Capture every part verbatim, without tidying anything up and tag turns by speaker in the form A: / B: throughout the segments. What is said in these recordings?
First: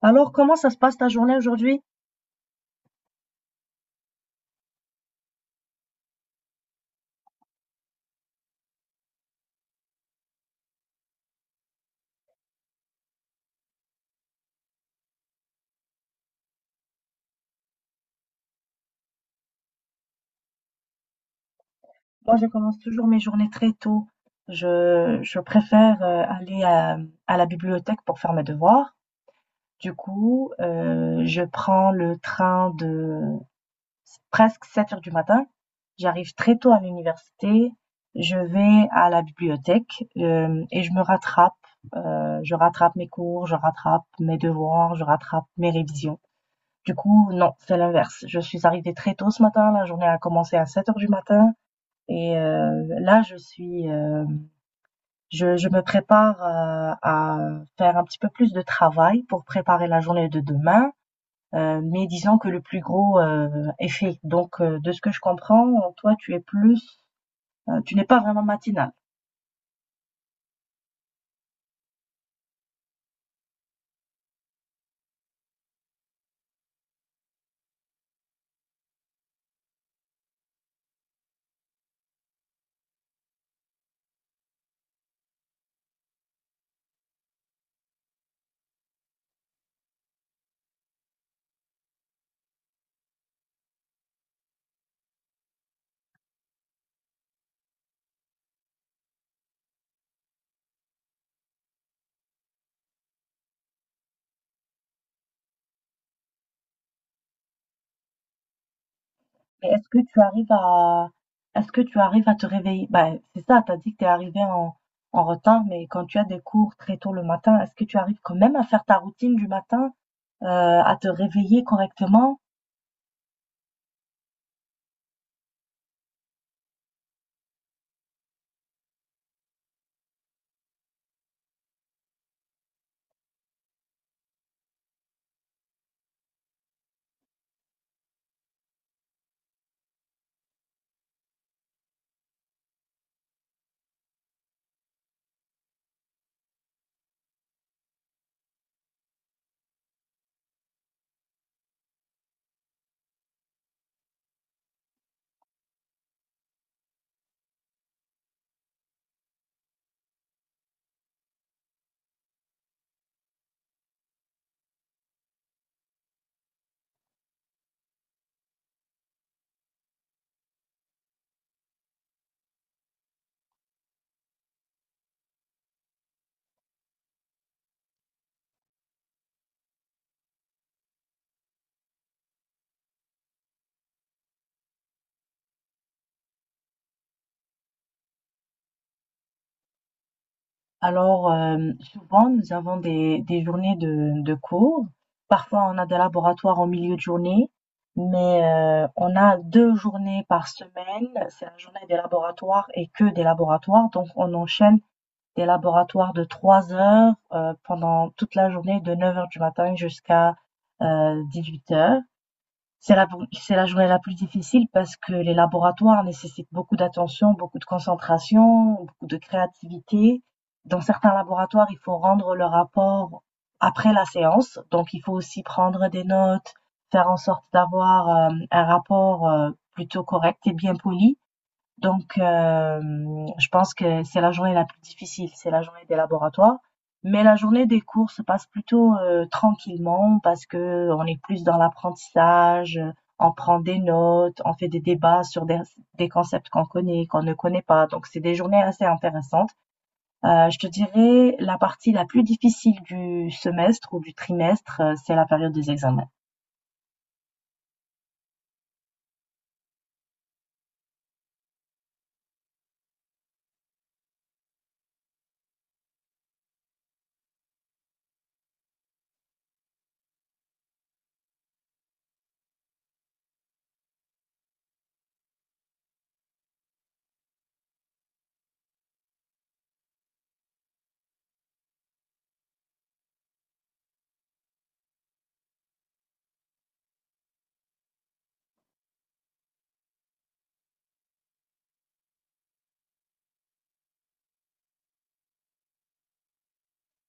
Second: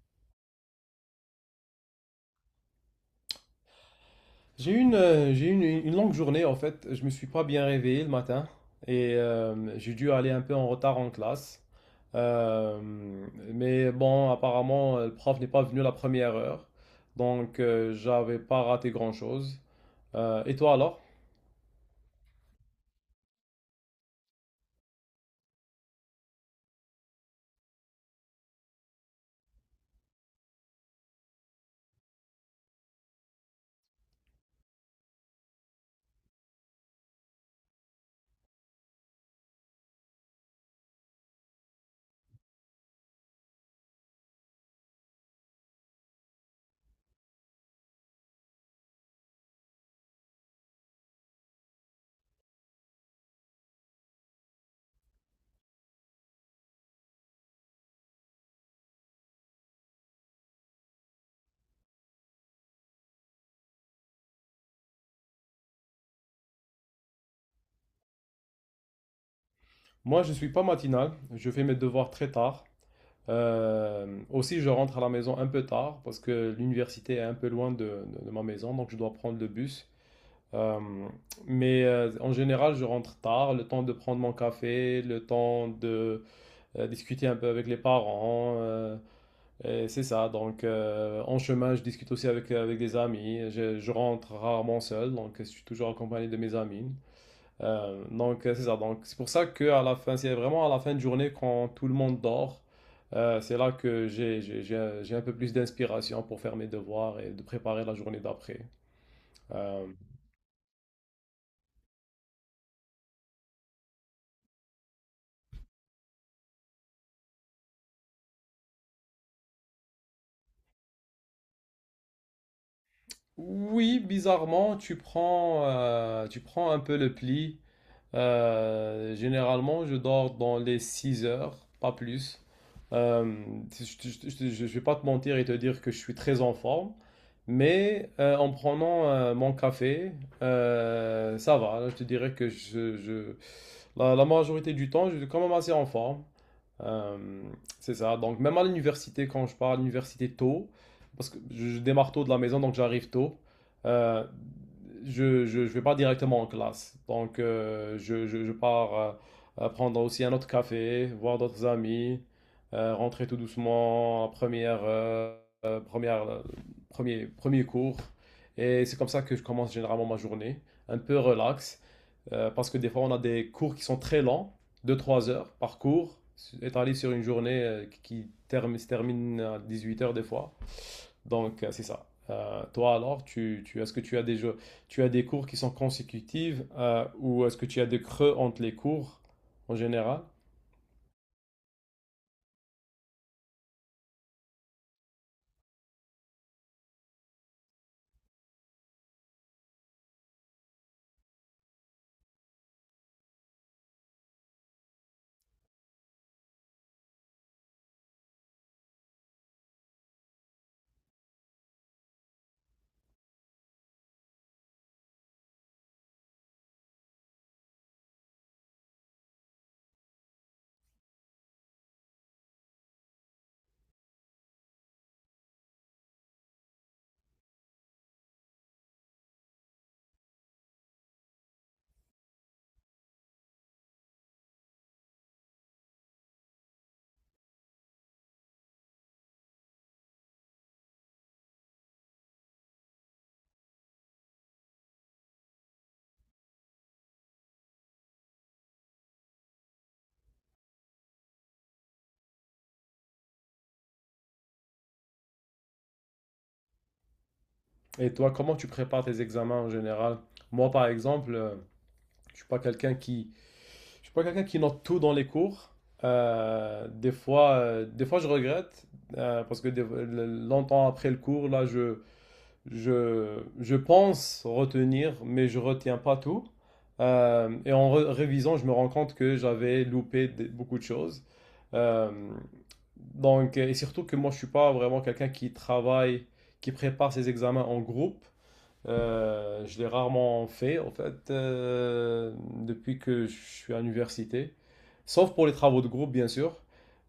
A: Alors, comment ça se passe ta journée aujourd'hui?
B: J'ai eu une, euh, j'ai eu une, une longue journée en fait. Je me suis pas bien réveillé le matin et euh, j'ai dû aller un peu en retard en classe. Euh, mais bon, apparemment, euh, le prof n'est pas venu la première heure, donc euh, j'avais pas raté grand-chose. Euh, et toi alors?
A: Moi, je commence toujours mes journées très tôt. Je, je préfère euh, aller à, à la bibliothèque pour faire mes devoirs. Du coup, euh, je prends le train de presque 7 heures du matin. J'arrive très tôt à l'université. Je vais à la bibliothèque euh, et je me rattrape. Euh, je rattrape mes cours, je rattrape mes devoirs, je rattrape mes révisions. Du coup, non, c'est l'inverse. Je suis arrivée très tôt ce matin. La journée a commencé à 7 heures du matin. Et heu, là, je suis, heu, je je me prépare, heu, à faire un petit peu plus de travail pour préparer la journée de demain, heu, mais disons que le plus gros, heu, est fait. Donc heu, de ce que je comprends, toi, tu es plus, heu, tu n'es pas vraiment matinale.
B: Moi, je suis pas matinal. Je fais mes devoirs très tard. Euh, aussi, je rentre à la maison un peu tard parce que l'université est un peu loin de, de de ma maison, donc je dois prendre le bus. Euh, mais euh, en général, je rentre tard, le temps de prendre mon café, le temps de euh, discuter un peu avec les parents. Euh, et c'est ça. Donc, euh, en chemin, je discute aussi avec, avec des amis. Je, je rentre rarement seul, donc je suis toujours accompagné de mes amis. Euh, donc, euh, c'est ça. Donc, c'est pour ça que à la fin, c'est vraiment à la fin de journée quand tout le monde dort. Euh, c'est là que j'ai j'ai- j'ai un j'ai un peu plus d'inspiration pour faire mes devoirs et de préparer la journée d'après.
A: Mais
B: Euh,
A: est-ce que tu arrives à Est-ce que tu arrives à te réveiller? Ben, c'est ça. T'as dit que t'es arrivé en en retard, mais quand tu as des cours très tôt le matin, est-ce que tu arrives quand même à faire ta routine du matin, heu, à te réveiller correctement?
B: Oui, bizarrement, tu prends, euh, tu prends un peu le pli. Euh, généralement, je dors dans les six heures, pas plus. Euh, je ne vais pas te mentir et te dire que je suis très en forme, mais euh, en prenant euh, mon café, euh, ça va. Je te dirais que je, je- la, la majorité du temps, je suis quand même assez en forme. Euh, c'est ça. Donc, même à l'université, quand je pars à l'université tôt, parce que je démarre tôt de la maison, donc j'arrive tôt, euh, je, je, je vais pas directement en classe. Donc, euh, je, je, je pars euh, euh, prendre aussi un autre café, voir d'autres amis, euh, rentrer tout doucement, en première, euh, euh, première, euh, premier, premier cours. Et c'est comme ça que je commence généralement ma journée, un peu relax. Euh, parce que des fois, on a des cours qui sont très lents, deux trois heures par cours, étalés sur une journée euh, qui termine, se termine à dix-huit heures des fois. Donc, euh, c'est ça. Euh, toi alors, tu, tu, est-ce que tu as des jeux, tu as des cours qui sont consécutifs euh, ou est-ce que tu as des creux entre les cours en général?
A: Alors, euh, souvent, nous avons des, des journées de, de cours. Parfois, on a des laboratoires en milieu de journée, mais euh, on a deux journées par semaine. C'est la journée des laboratoires et que des laboratoires. Donc, on enchaîne des laboratoires de trois heures euh, pendant toute la journée, de neuf heures du matin jusqu'à euh, huit heures. C'est la, c'est la journée la plus difficile parce que les laboratoires nécessitent beaucoup d'attention, beaucoup de concentration, beaucoup de créativité. Dans certains laboratoires, il faut rendre le rapport après la séance, donc il faut aussi prendre des notes, faire en sorte d'avoir euh, un rapport euh, plutôt correct et bien poli. Donc, hem, je pense que c'est la journée la plus difficile, c'est la journée des laboratoires. Mais la journée des cours se passe plutôt, heu, tranquillement parce que on est plus dans l'apprentissage, on prend des notes, on fait des débats sur des des concepts qu'on connaît, qu'on ne connaît pas. Donc c'est des journées assez intéressantes. Heu, je te dirais la partie la plus difficile du semestre ou du trimestre, heu, c'est la période des examens.
B: Et toi, comment tu prépares tes examens en général? Moi, par exemple, je je ne suis pas quelqu'un qui Je suis pas quelqu'un qui note tout dans les cours. Euh, des fois, euh, des fois, je regrette euh, parce que des- le- longtemps après le cours, là, je, je, je pense retenir, mais je retiens pas tout. Euh, et en re- révisant, je me rends compte que j'avais loupé des- beaucoup de choses. Euh, donc, et surtout que moi, je suis pas vraiment quelqu'un qui travaille, qui prépare ses examens en groupe. Euh, je l'ai rarement fait, en fait, euh, depuis que je suis à l'université. Sauf pour les travaux de groupe, bien sûr.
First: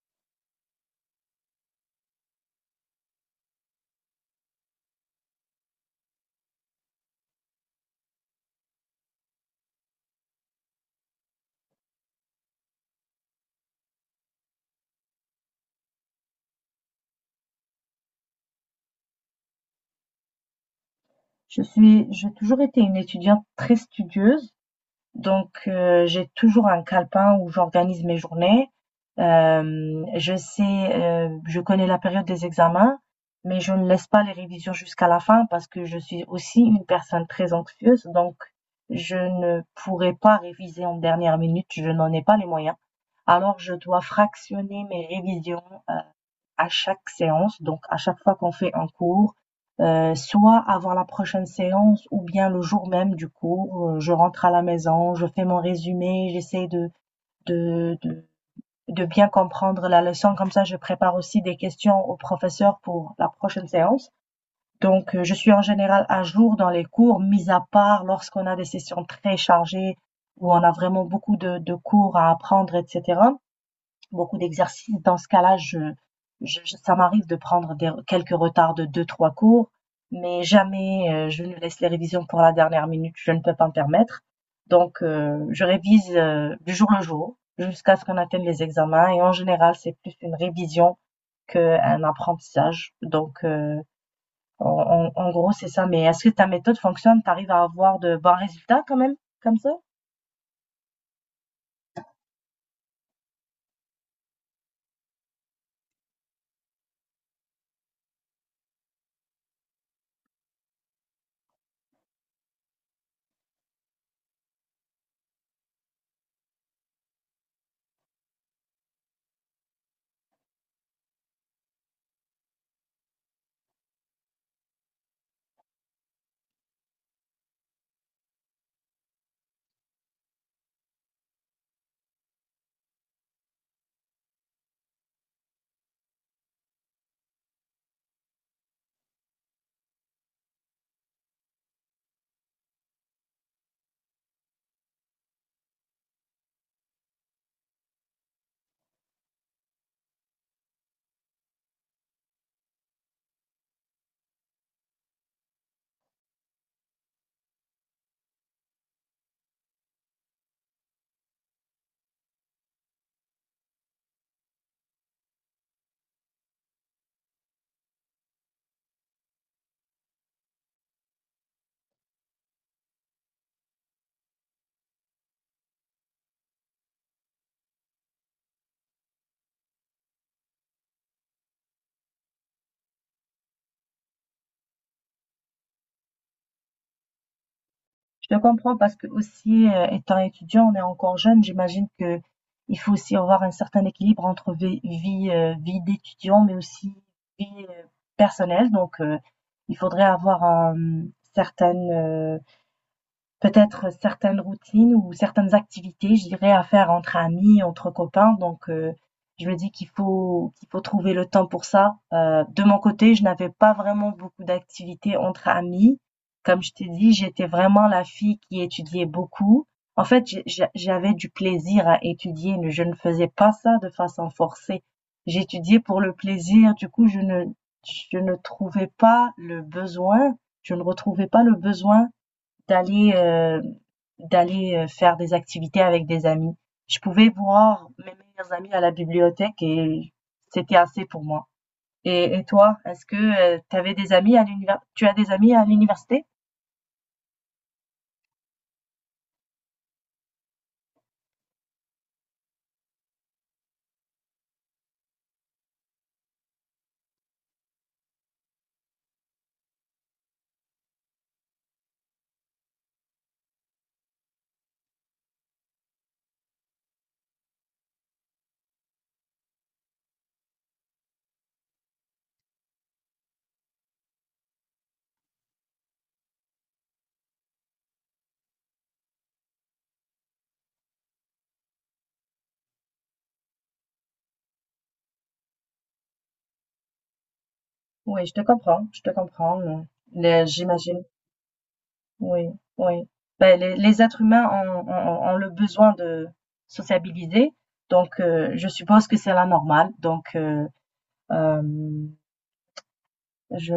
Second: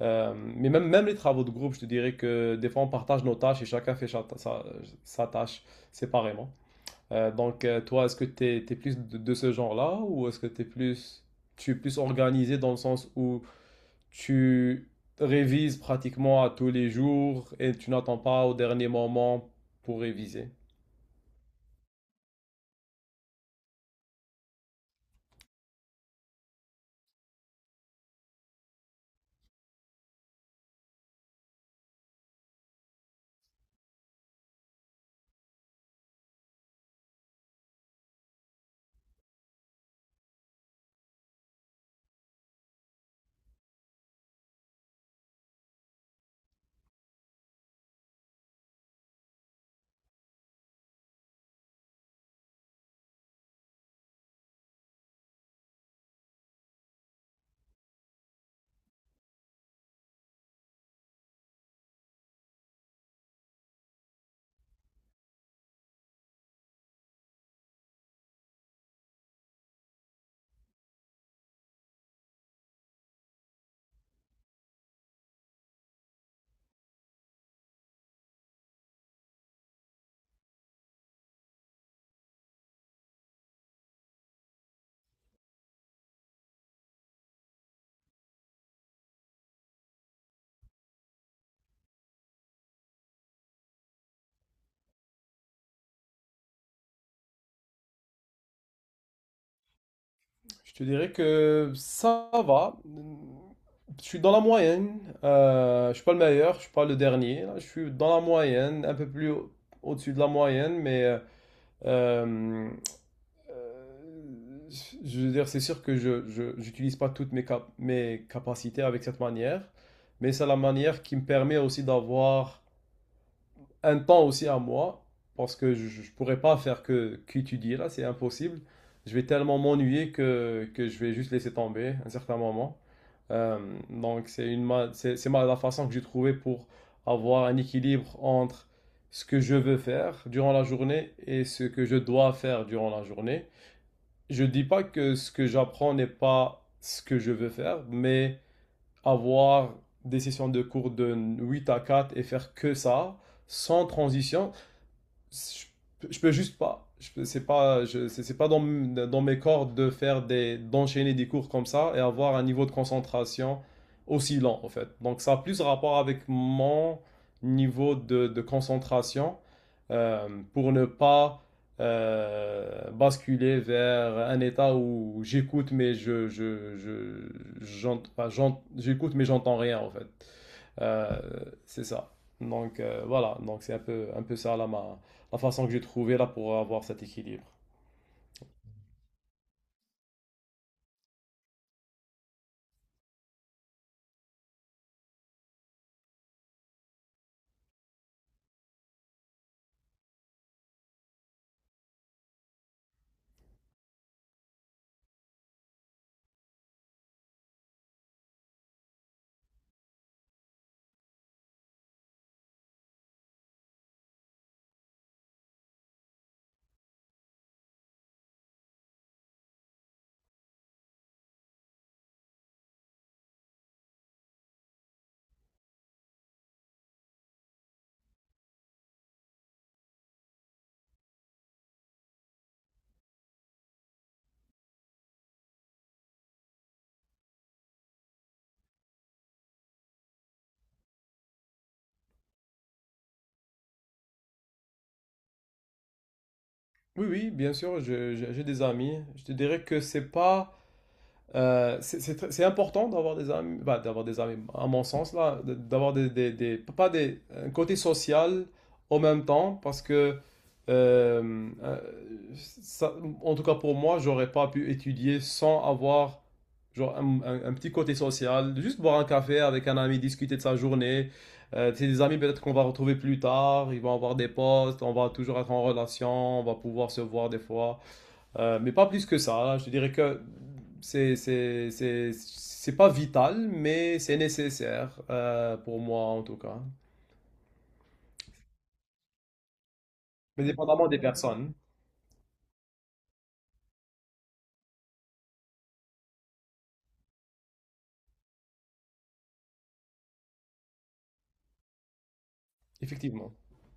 B: Euh, mais même, même les travaux de groupe, je te dirais que des fois, on partage nos tâches et chacun fait cha- sa, sa tâche séparément. Euh, donc, euh, toi, est-ce que tu es, plus de, de ce genre-là ou est-ce que t'es plus, tu es plus organisé dans le sens où tu révises pratiquement à tous les jours et tu n'attends pas au dernier moment pour réviser?
A: Je suis J'ai toujours été une étudiante très studieuse. Donc, heu, j'ai toujours un calepin où j'organise mes journées. Hem, je sais, heu, je connais la période des examens, mais je ne laisse pas les révisions jusqu'à la fin parce que je suis aussi une personne très anxieuse, donc je ne pourrais pas réviser en dernière minute, je n'en ai pas les moyens. Alors je dois fractionner mes révisions, heu à chaque séance, donc à chaque fois qu'on fait un cours, euh, soit avant la prochaine séance ou bien le jour même du cours, euh, je rentre à la maison, je fais mon résumé, j'essaie de, de, de, de bien comprendre la leçon, comme ça je prépare aussi des questions au professeur pour la prochaine séance. Donc euh, je suis en général à jour dans les cours, mis à part lorsqu'on a des sessions très chargées où on a vraiment beaucoup de, de cours à apprendre, etc, beaucoup d'exercices. Dans ce cas-là, je, je- ça m'arrive de prendre des- quelques retards de deux, trois cours, mais jamais euh, je ne laisse les révisions pour la dernière minute. Je ne peux pas me permettre. Donc, euh, je révise euh, du jour le jour jusqu'à ce qu'on atteigne les examens. Et en général, c'est plus une révision qu'un apprentissage. Donc, euh, en, en- en gros, c'est ça. Mais est-ce que ta méthode fonctionne? T'arrives à avoir de bons résultats quand même, comme ça?
B: Je te dirais que ça va. Je suis dans la moyenne. Euh, je suis pas le meilleur, je suis pas le dernier. Là. Je suis dans la moyenne, un peu plus au- au-dessus de la moyenne, mais euh, euh, je veux dire, c'est sûr que je, je- j'utilise pas toutes mes cap- mes capacités avec cette manière, mais c'est la manière qui me permet aussi d'avoir un temps aussi à moi, parce que je ne pourrais pas faire que qu'étudier là, c'est impossible. Je vais tellement m'ennuyer que, que je vais juste laisser tomber à un certain moment. Euh, donc c'est une ma- c'est c'est ma- la façon que j'ai trouvée pour avoir un équilibre entre ce que je veux faire durant la journée et ce que je dois faire durant la journée. Je ne dis pas que ce que j'apprends n'est pas ce que je veux faire, mais avoir des sessions de cours de huit à quatre et faire que ça, sans transition, je, je peux juste pas. Je peux- C'est pas, je- C'est c'est pas dans, m- dans mes cordes de faire des, d'enchaîner des cours comme ça et avoir un niveau de concentration aussi lent en fait. Donc ça a plus rapport avec mon niveau de, de concentration euh, pour ne pas euh, basculer vers un état où j'écoute mais je, je, je, j'ent- enfin, j'ent- j'écoute mais j'entends rien en fait. Euh, c'est ça. Donc euh, voilà, donc c'est un peu, un peu ça là, ma, la façon que j'ai trouvé là pour avoir cet équilibre.
A: Je te comprends parce que aussi, euh, étant étudiant, on est encore jeune. J'imagine que il faut aussi avoir un certain équilibre entre vie, vie, euh, vie d'étudiant, mais aussi vie euh, personnelle. Donc, euh, il faudrait avoir un certain peut-être certaines routines ou certaines activités, je dirais, à faire entre amis, entre copains. Donc, heu, je me dis qu'il faut qu'il faut trouver le temps pour ça. Heu, de mon côté, je n'avais pas vraiment beaucoup d'activités entre amis. Comme je t'ai dit, j'étais vraiment la fille qui étudiait beaucoup. En fait, j'ai j'a j'avais du plaisir à étudier, mais je ne faisais pas ça de façon forcée. J'étudiais pour le plaisir, du coup, je ne je ne trouvais pas le besoin je ne retrouvais pas le besoin d'aller euh, d'aller euh, faire des activités avec des amis. Je pouvais voir mes meilleurs amis à la bibliothèque et c'était assez pour moi. Et, et toi, est-ce que tu avais des amis à l'univers tu as des amis à l'université?
B: Oui, oui, bien sûr, je- je- j'ai des amis. Je te dirais que c'est pas Euh, c'est- c'est c'est important d'avoir des amis, bah, d'avoir des amis, à mon sens, là, de- d'avoir des, des, des- pas des, un côté social en même temps, parce que, euh, euh, ça- en tout cas pour moi, j'aurais pas pu étudier sans avoir genre, un, un- un petit côté social, juste boire un café avec un ami, discuter de sa journée. Euh, c'est des amis peut-être qu'on va retrouver plus tard, ils vont avoir des postes, on va toujours être en relation, on va pouvoir se voir des fois. Euh, mais pas plus que ça. Je dirais que c'est c'est- c'est- c'est pas vital, mais c'est nécessaire euh, pour moi en tout cas.
A: Oui, je te comprends, je te comprends. euh,
B: Mais
A: le-
B: dépendamment des
A: J'imagine.
B: personnes,
A: Oui, oui. Ben, les, les êtres humains ont, ont- ont le besoin de sociabiliser, donc euh, je suppose que c'est la normale. Donc euh, euh,
B: effectivement.
A: je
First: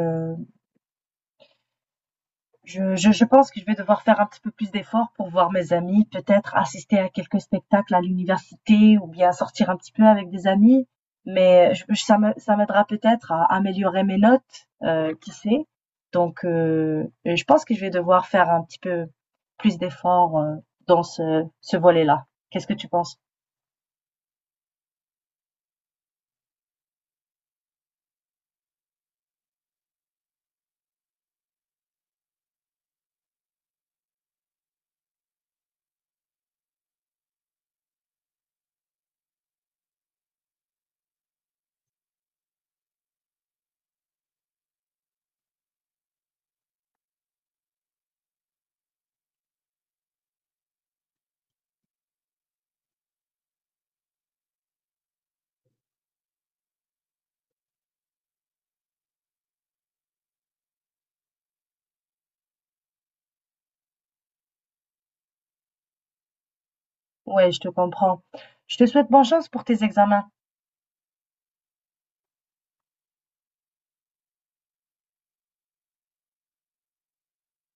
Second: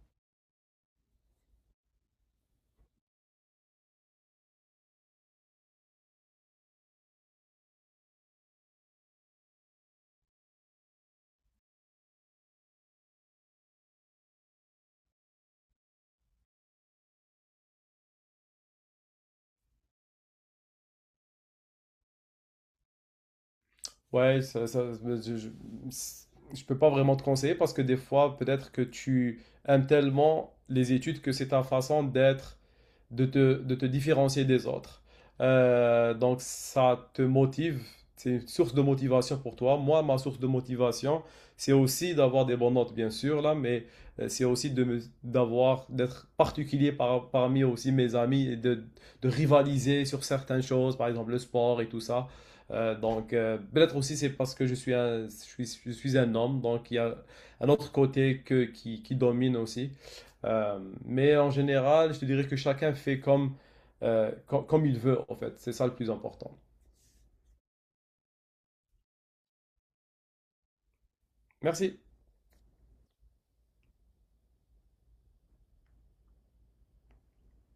A: Je, je, je pense que je vais devoir faire un petit peu plus d'efforts pour voir mes amis, peut-être assister à quelques spectacles à l'université ou bien sortir un petit peu avec des amis. Mais je, ça me- ça m'aidera peut-être à améliorer mes notes, euh, qui sait. Donc, euh, je pense que je vais devoir faire un petit peu plus d'efforts, euh, dans ce, ce volet-là. Qu'est-ce que tu penses?
B: Ouais, ça, ça- je, je, je peux pas vraiment te conseiller parce que des fois, peut-être que tu aimes tellement les études que c'est ta façon d'être de te, de te différencier des autres. Euh, donc ça te motive, c'est une source de motivation pour toi. Moi, ma source de motivation, c'est aussi d'avoir des bonnes notes, bien sûr, là, mais euh, c'est aussi de d'avoir, d'être particulier par- parmi aussi mes amis et de, de rivaliser sur certaines choses, par exemple le sport et tout ça. Euh, donc, euh, peut-être aussi c'est parce que je suis un, je suis, je suis un homme, donc il y a un autre côté que, qui, qui domine aussi. Euh, mais en général, je te dirais que chacun fait comme, euh, com- comme il veut, en fait. C'est ça le plus important.
A: Ouais, je te comprends. Je te souhaite bonne chance pour tes examens.
B: Merci.